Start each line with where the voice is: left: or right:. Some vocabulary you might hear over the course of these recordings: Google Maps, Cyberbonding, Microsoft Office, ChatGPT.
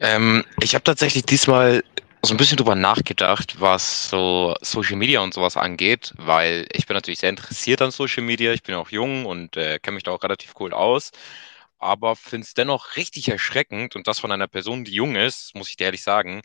left: Ich habe tatsächlich diesmal so ein bisschen drüber nachgedacht, was so Social Media und sowas angeht, weil ich bin natürlich sehr interessiert an Social Media. Ich bin auch jung und kenne mich da auch relativ cool aus. Aber finde es dennoch richtig erschreckend, und das von einer Person, die jung ist, muss ich dir ehrlich sagen,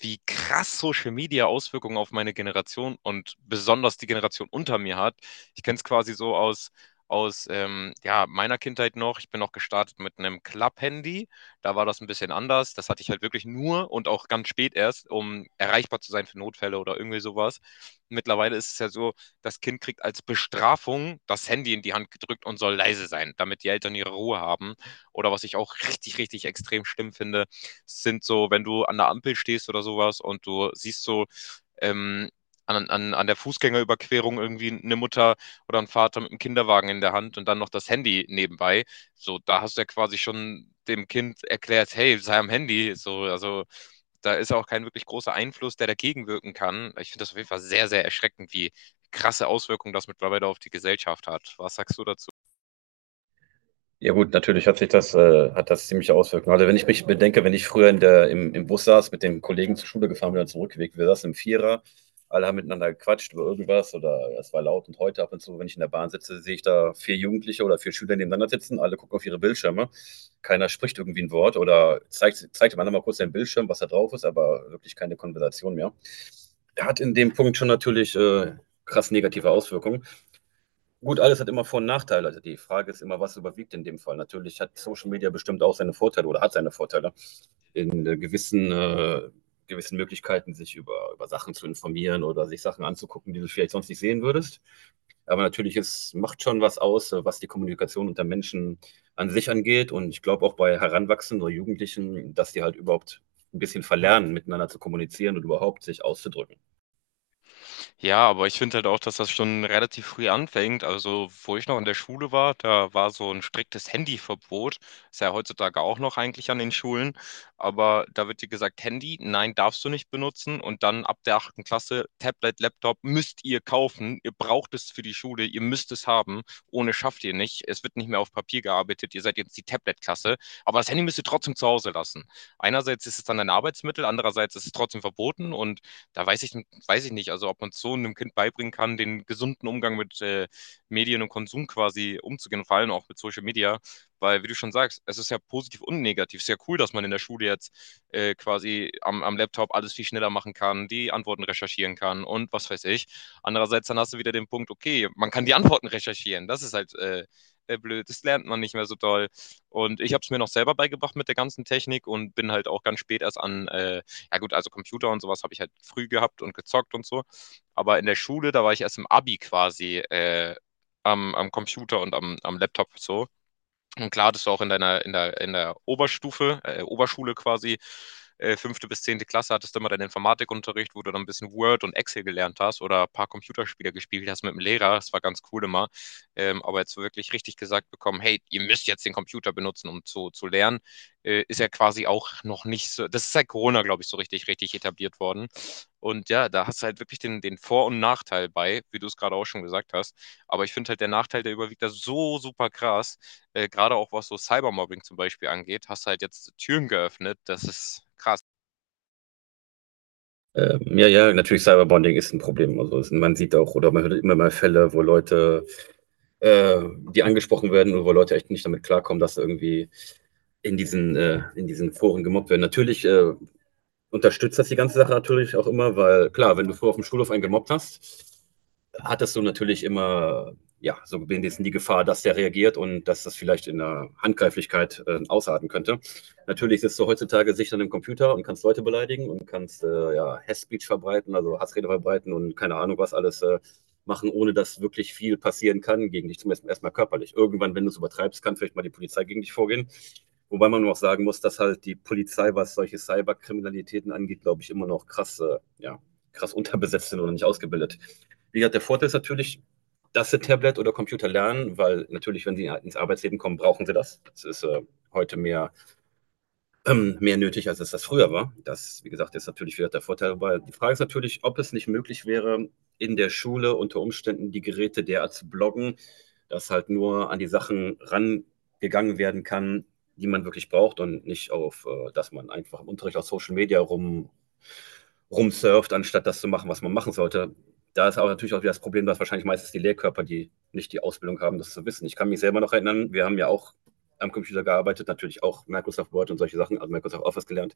left: wie krass Social Media Auswirkungen auf meine Generation und besonders die Generation unter mir hat. Ich kenne es quasi so aus, aus ja, meiner Kindheit noch. Ich bin noch gestartet mit einem Club-Handy, da war das ein bisschen anders. Das hatte ich halt wirklich nur, und auch ganz spät erst, um erreichbar zu sein für Notfälle oder irgendwie sowas. Mittlerweile ist es ja so, das Kind kriegt als Bestrafung das Handy in die Hand gedrückt und soll leise sein, damit die Eltern ihre Ruhe haben. Oder was ich auch richtig, richtig extrem schlimm finde, sind so, wenn du an der Ampel stehst oder sowas und du siehst so, ähm, an der Fußgängerüberquerung irgendwie eine Mutter oder ein Vater mit einem Kinderwagen in der Hand und dann noch das Handy nebenbei. So, da hast du ja quasi schon dem Kind erklärt, hey, sei am Handy. So, also da ist auch kein wirklich großer Einfluss, der dagegen wirken kann. Ich finde das auf jeden Fall sehr, sehr erschreckend, wie krasse Auswirkungen das mittlerweile auf die Gesellschaft hat. Was sagst du dazu?
right: Ja gut, natürlich hat sich das, hat das ziemliche Auswirkungen. Also wenn ich mich bedenke, wenn ich früher im Bus saß, mit den Kollegen zur Schule gefahren bin und zurückgelegt, wir saßen im Vierer, alle haben miteinander gequatscht über irgendwas oder es war laut und heute ab und zu, wenn ich in der Bahn sitze, sehe ich da vier Jugendliche oder vier Schüler nebeneinander sitzen, alle gucken auf ihre Bildschirme, keiner spricht irgendwie ein Wort oder zeigt dem anderen mal kurz den Bildschirm, was da drauf ist, aber wirklich keine Konversation mehr. Hat in dem Punkt schon natürlich krass negative Auswirkungen. Gut, alles hat immer Vor- und Nachteile. Also die Frage ist immer, was überwiegt in dem Fall. Natürlich hat Social Media bestimmt auch seine Vorteile oder hat seine Vorteile in gewissen Möglichkeiten, sich über Sachen zu informieren oder sich Sachen anzugucken, die du vielleicht sonst nicht sehen würdest. Aber natürlich ist, macht schon was aus, was die Kommunikation unter Menschen an sich angeht. Und ich glaube auch bei Heranwachsenden oder Jugendlichen, dass die halt überhaupt ein bisschen verlernen, miteinander zu kommunizieren und überhaupt sich auszudrücken.
left: Ja, aber ich finde halt auch, dass das schon relativ früh anfängt. Also, wo ich noch in der Schule war, da war so ein striktes Handyverbot. Ist ja heutzutage auch noch eigentlich an den Schulen. Aber da wird dir gesagt, Handy, nein, darfst du nicht benutzen. Und dann ab der achten Klasse, Tablet, Laptop müsst ihr kaufen. Ihr braucht es für die Schule, ihr müsst es haben. Ohne schafft ihr nicht. Es wird nicht mehr auf Papier gearbeitet. Ihr seid jetzt die Tablet-Klasse. Aber das Handy müsst ihr trotzdem zu Hause lassen. Einerseits ist es dann ein Arbeitsmittel, andererseits ist es trotzdem verboten, und da weiß ich, weiß ich nicht, also ob man so einem Kind beibringen kann, den gesunden Umgang mit Medien und Konsum quasi umzugehen, vor allem auch mit Social Media, weil, wie du schon sagst, es ist ja positiv und negativ. Es ist ja cool, dass man in der Schule jetzt quasi am Laptop alles viel schneller machen kann, die Antworten recherchieren kann und was weiß ich. Andererseits, dann hast du wieder den Punkt, okay, man kann die Antworten recherchieren. Das ist halt blöd, das lernt man nicht mehr so doll. Und ich habe es mir noch selber beigebracht mit der ganzen Technik, und bin halt auch ganz spät erst an ja gut, also Computer und sowas habe ich halt früh gehabt und gezockt und so. Aber in der Schule, da war ich erst im Abi quasi am Computer und am Laptop so. Und klar hattest du auch in der Oberstufe, Oberschule quasi, fünfte bis zehnte Klasse, hattest du immer deinen Informatikunterricht, wo du dann ein bisschen Word und Excel gelernt hast oder ein paar Computerspiele gespielt hast mit dem Lehrer. Das war ganz cool immer. Aber jetzt so wirklich richtig gesagt bekommen, hey, ihr müsst jetzt den Computer benutzen, um zu lernen, ist ja quasi auch noch nicht so, das ist seit Corona, glaube ich, so richtig, richtig etabliert worden. Und ja, da hast du halt wirklich den Vor- und Nachteil bei, wie du es gerade auch schon gesagt hast. Aber ich finde halt, der Nachteil, der überwiegt da so super krass, gerade auch was so Cybermobbing zum Beispiel angeht, hast du halt jetzt Türen geöffnet. Das ist krass.
right: Ja, natürlich Cyberbonding ist ein Problem. Also es, man sieht auch oder man hört immer mal Fälle, wo Leute, äh, die angesprochen werden oder wo Leute echt nicht damit klarkommen, dass sie irgendwie in diesen Foren gemobbt werden. Natürlich unterstützt das die ganze Sache natürlich auch immer, weil klar, wenn du früher auf dem Schulhof einen gemobbt hast, hattest du natürlich immer, ja, so wenigstens die Gefahr, dass der reagiert und dass das vielleicht in der Handgreiflichkeit ausarten könnte. Natürlich sitzt du heutzutage sicher an dem Computer und kannst Leute beleidigen und kannst ja, Hass-Speech verbreiten, also Hassrede verbreiten und keine Ahnung was alles machen, ohne dass wirklich viel passieren kann gegen dich, zumindest erstmal körperlich. Irgendwann, wenn du es übertreibst, kann vielleicht mal die Polizei gegen dich vorgehen. Wobei man auch sagen muss, dass halt die Polizei, was solche Cyberkriminalitäten angeht, glaube ich, immer noch krass, krass unterbesetzt sind oder nicht ausgebildet. Wie gesagt, der Vorteil ist natürlich, dass sie Tablet oder Computer lernen, weil natürlich, wenn sie ins Arbeitsleben kommen, brauchen sie das. Das ist heute mehr nötig, als es das früher war. Das, wie gesagt, ist natürlich wieder der Vorteil. Aber die Frage ist natürlich, ob es nicht möglich wäre, in der Schule unter Umständen die Geräte derart zu bloggen, dass halt nur an die Sachen rangegangen werden kann, die man wirklich braucht und nicht auf, dass man einfach im Unterricht auf Social Media rumsurft, anstatt das zu machen, was man machen sollte. Da ist aber natürlich auch wieder das Problem, dass wahrscheinlich meistens die Lehrkörper, die nicht die Ausbildung haben, das zu wissen. Ich kann mich selber noch erinnern, wir haben ja auch am Computer gearbeitet, natürlich auch Microsoft Word und solche Sachen, also Microsoft Office gelernt.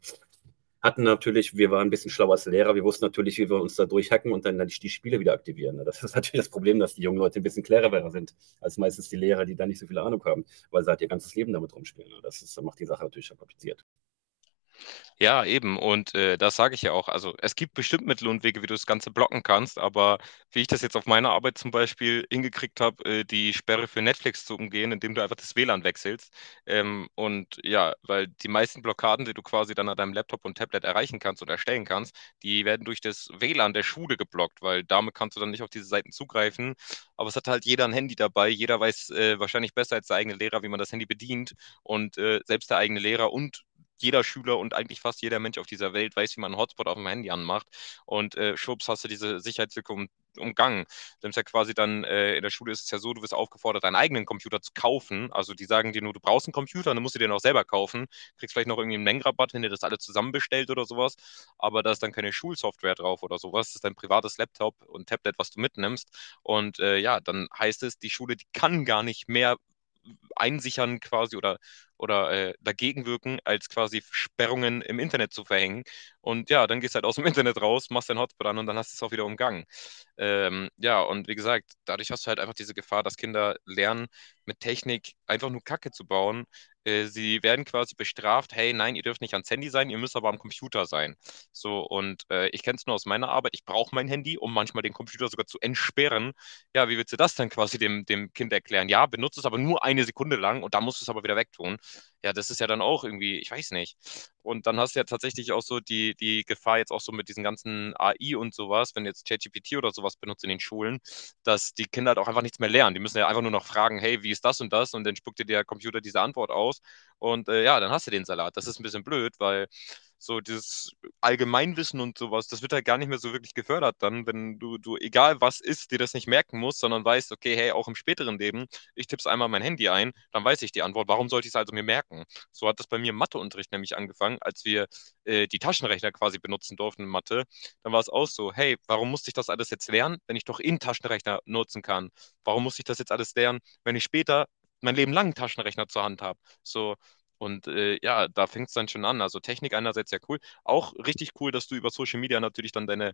right: Hatten natürlich, wir waren ein bisschen schlauer als Lehrer, wir wussten natürlich, wie wir uns da durchhacken und dann die Spiele wieder aktivieren. Das ist natürlich das Problem, dass die jungen Leute ein bisschen cleverer sind als meistens die Lehrer, die da nicht so viel Ahnung haben, weil sie halt ihr ganzes Leben damit rumspielen. Das ist, macht die Sache natürlich schon kompliziert.
left: Ja, eben. Und das sage ich ja auch. Also es gibt bestimmt Mittel und Wege, wie du das Ganze blocken kannst, aber wie ich das jetzt auf meiner Arbeit zum Beispiel hingekriegt habe, die Sperre für Netflix zu umgehen, indem du einfach das WLAN wechselst. Und ja, weil die meisten Blockaden, die du quasi dann an deinem Laptop und Tablet erreichen kannst und erstellen kannst, die werden durch das WLAN der Schule geblockt, weil damit kannst du dann nicht auf diese Seiten zugreifen. Aber es hat halt jeder ein Handy dabei. Jeder weiß wahrscheinlich besser als der eigene Lehrer, wie man das Handy bedient. Und selbst der eigene Lehrer und jeder Schüler und eigentlich fast jeder Mensch auf dieser Welt weiß, wie man einen Hotspot auf dem Handy anmacht. Und schwupps hast du diese Sicherheitslücke umgangen. Du nimmst ja quasi dann, in der Schule ist es ja so, du wirst aufgefordert, deinen eigenen Computer zu kaufen. Also die sagen dir nur, du brauchst einen Computer, dann musst du den auch selber kaufen. Kriegst vielleicht noch irgendwie einen Mengenrabatt, wenn ihr das alle zusammenbestellt oder sowas. Aber da ist dann keine Schulsoftware drauf oder sowas. Das ist dein privates Laptop und Tablet, was du mitnimmst. Und ja, dann heißt es, die Schule, die kann gar nicht mehr einsichern quasi, oder dagegen wirken, als quasi Sperrungen im Internet zu verhängen. Und ja, dann gehst du halt aus dem Internet raus, machst deinen Hotspot an und dann hast du es auch wieder umgangen. Ja, und wie gesagt, dadurch hast du halt einfach diese Gefahr, dass Kinder lernen, mit Technik einfach nur Kacke zu bauen. Sie werden quasi bestraft, hey, nein, ihr dürft nicht ans Handy sein, ihr müsst aber am Computer sein. So, und ich kenne es nur aus meiner Arbeit, ich brauche mein Handy, um manchmal den Computer sogar zu entsperren. Ja, wie willst du das dann quasi dem Kind erklären? Ja, benutzt es aber nur eine Sekunde lang und dann musst du es aber wieder wegtun. Ja, das ist ja dann auch irgendwie, ich weiß nicht. Und dann hast du ja tatsächlich auch so die Gefahr jetzt auch so mit diesen ganzen AI und sowas, wenn jetzt ChatGPT oder sowas benutzt in den Schulen, dass die Kinder halt auch einfach nichts mehr lernen. Die müssen ja einfach nur noch fragen, hey, wie ist das und das? Und dann spuckt dir der Computer diese Antwort aus. Und ja, dann hast du den Salat. Das ist ein bisschen blöd, weil so dieses Allgemeinwissen und sowas, das wird halt gar nicht mehr so wirklich gefördert dann, wenn du, egal was ist, dir das nicht merken musst, sondern weißt, okay, hey, auch im späteren Leben, ich tipp's einmal mein Handy ein, dann weiß ich die Antwort. Warum sollte ich es also mir merken? So hat das bei mir im Matheunterricht nämlich angefangen, als wir die Taschenrechner quasi benutzen durften in Mathe. Dann war es auch so, hey, warum musste ich das alles jetzt lernen, wenn ich doch in Taschenrechner nutzen kann? Warum muss ich das jetzt alles lernen, wenn ich später mein Leben lang einen Taschenrechner zur Hand habe? So, und ja, da fängt es dann schon an. Also Technik einerseits ja cool. Auch richtig cool, dass du über Social Media natürlich dann deine,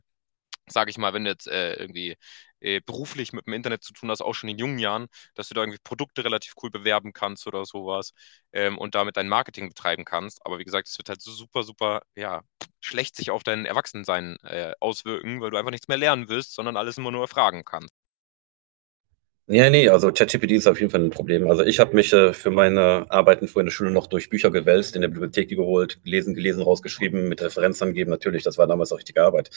left: sage ich mal, wenn du jetzt irgendwie beruflich mit dem Internet zu tun hast, auch schon in jungen Jahren, dass du da irgendwie Produkte relativ cool bewerben kannst oder sowas, und damit dein Marketing betreiben kannst. Aber wie gesagt, es wird halt so super, super, ja, schlecht sich auf dein Erwachsensein auswirken, weil du einfach nichts mehr lernen willst, sondern alles immer nur erfragen kannst.
right: Ja, ne, also ChatGPT ist auf jeden Fall ein Problem. Also ich habe mich, für meine Arbeiten früher in der Schule noch durch Bücher gewälzt, in der Bibliothek die geholt, gelesen, rausgeschrieben, mit Referenz angeben. Natürlich, das war damals auch richtige Arbeit.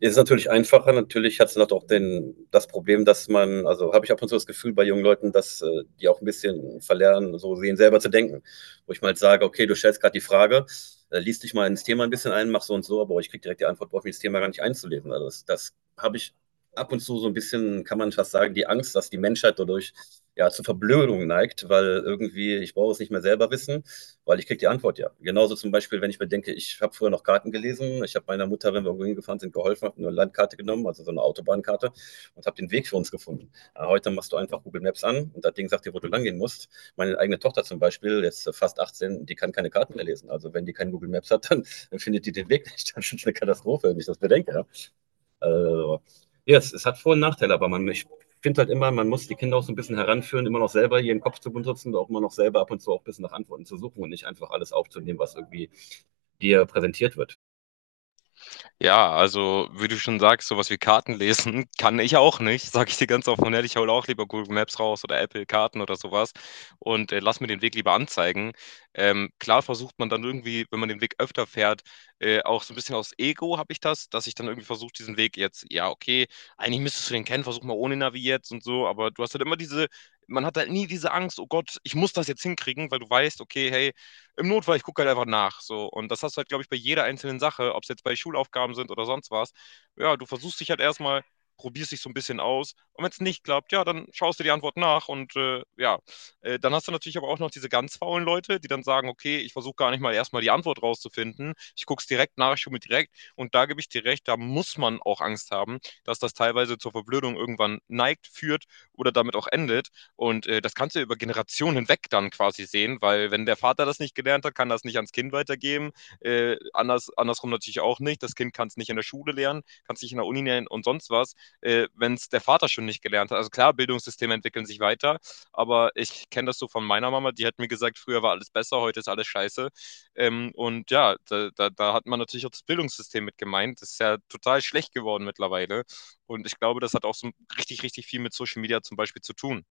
right: Ist natürlich einfacher. Natürlich hat's noch doch den das Problem, dass man also, habe ich ab und zu das Gefühl bei jungen Leuten, dass, die auch ein bisschen verlernen, so sehen selber zu denken. Wo ich mal sage: „Okay, du stellst gerade die Frage, lies dich mal ins Thema ein bisschen ein, mach so und so“, aber ich kriege direkt die Antwort, brauche mich das Thema gar nicht einzulesen. Also, das habe ich ab und zu so ein bisschen, kann man fast sagen, die Angst, dass die Menschheit dadurch ja zur Verblödung neigt, weil irgendwie ich brauche es nicht mehr selber wissen, weil ich kriege die Antwort ja. Genauso zum Beispiel, wenn ich mir denke, ich habe früher noch Karten gelesen, ich habe meiner Mutter, wenn wir irgendwo hingefahren sind, geholfen, habe eine Landkarte genommen, also so eine Autobahnkarte und habe den Weg für uns gefunden. Ja, heute machst du einfach Google Maps an und das Ding sagt dir, wo du lang gehen musst. Meine eigene Tochter zum Beispiel, jetzt fast 18, die kann keine Karten mehr lesen. Also wenn die kein Google Maps hat, dann findet die den Weg nicht. Das ist eine Katastrophe, wenn ich das bedenke. Ja. Also, ja, es hat Vor- und Nachteile, aber man, ich finde halt immer, man muss die Kinder auch so ein bisschen heranführen, immer noch selber ihren Kopf zu benutzen und auch immer noch selber ab und zu auch ein bisschen nach Antworten zu suchen und nicht einfach alles aufzunehmen, was irgendwie dir präsentiert wird.
left: Ja, also, wie du schon sagst, sowas wie Karten lesen kann ich auch nicht, sage ich dir ganz offen und ehrlich. Ich hole auch lieber Google Maps raus oder Apple Karten oder sowas und lasse mir den Weg lieber anzeigen. Klar versucht man dann irgendwie, wenn man den Weg öfter fährt, auch so ein bisschen aus Ego habe ich das, dass ich dann irgendwie versuche, diesen Weg jetzt, ja, okay, eigentlich müsstest du den kennen, versuch mal ohne Navi jetzt und so, aber du hast halt immer diese, man hat halt nie diese Angst: „Oh Gott, ich muss das jetzt hinkriegen“, weil du weißt, okay, hey, im Notfall, ich gucke halt einfach nach. So. Und das hast du halt, glaube ich, bei jeder einzelnen Sache, ob es jetzt bei Schulaufgaben sind oder sonst was. Ja, du versuchst dich halt erstmal, probierst dich so ein bisschen aus. Und wenn es nicht klappt, ja, dann schaust du die Antwort nach. Und dann hast du natürlich aber auch noch diese ganz faulen Leute, die dann sagen, okay, ich versuche gar nicht mal erstmal die Antwort rauszufinden. Ich gucke es direkt nach, ich schaue mir direkt. Und da gebe ich dir recht, da muss man auch Angst haben, dass das teilweise zur Verblödung irgendwann neigt, führt oder damit auch endet. Und das kannst du über Generationen hinweg dann quasi sehen, weil wenn der Vater das nicht gelernt hat, kann das nicht ans Kind weitergeben. Andersrum natürlich auch nicht. Das Kind kann es nicht in der Schule lernen, kann es nicht in der Uni lernen und sonst was, wenn es der Vater schon nicht gelernt hat. Also klar, Bildungssysteme entwickeln sich weiter, aber ich kenne das so von meiner Mama, die hat mir gesagt, früher war alles besser, heute ist alles scheiße. Und ja, da hat man natürlich auch das Bildungssystem mit gemeint. Das ist ja total schlecht geworden mittlerweile. Und ich glaube, das hat auch so richtig, richtig viel mit Social Media zum Beispiel zu tun.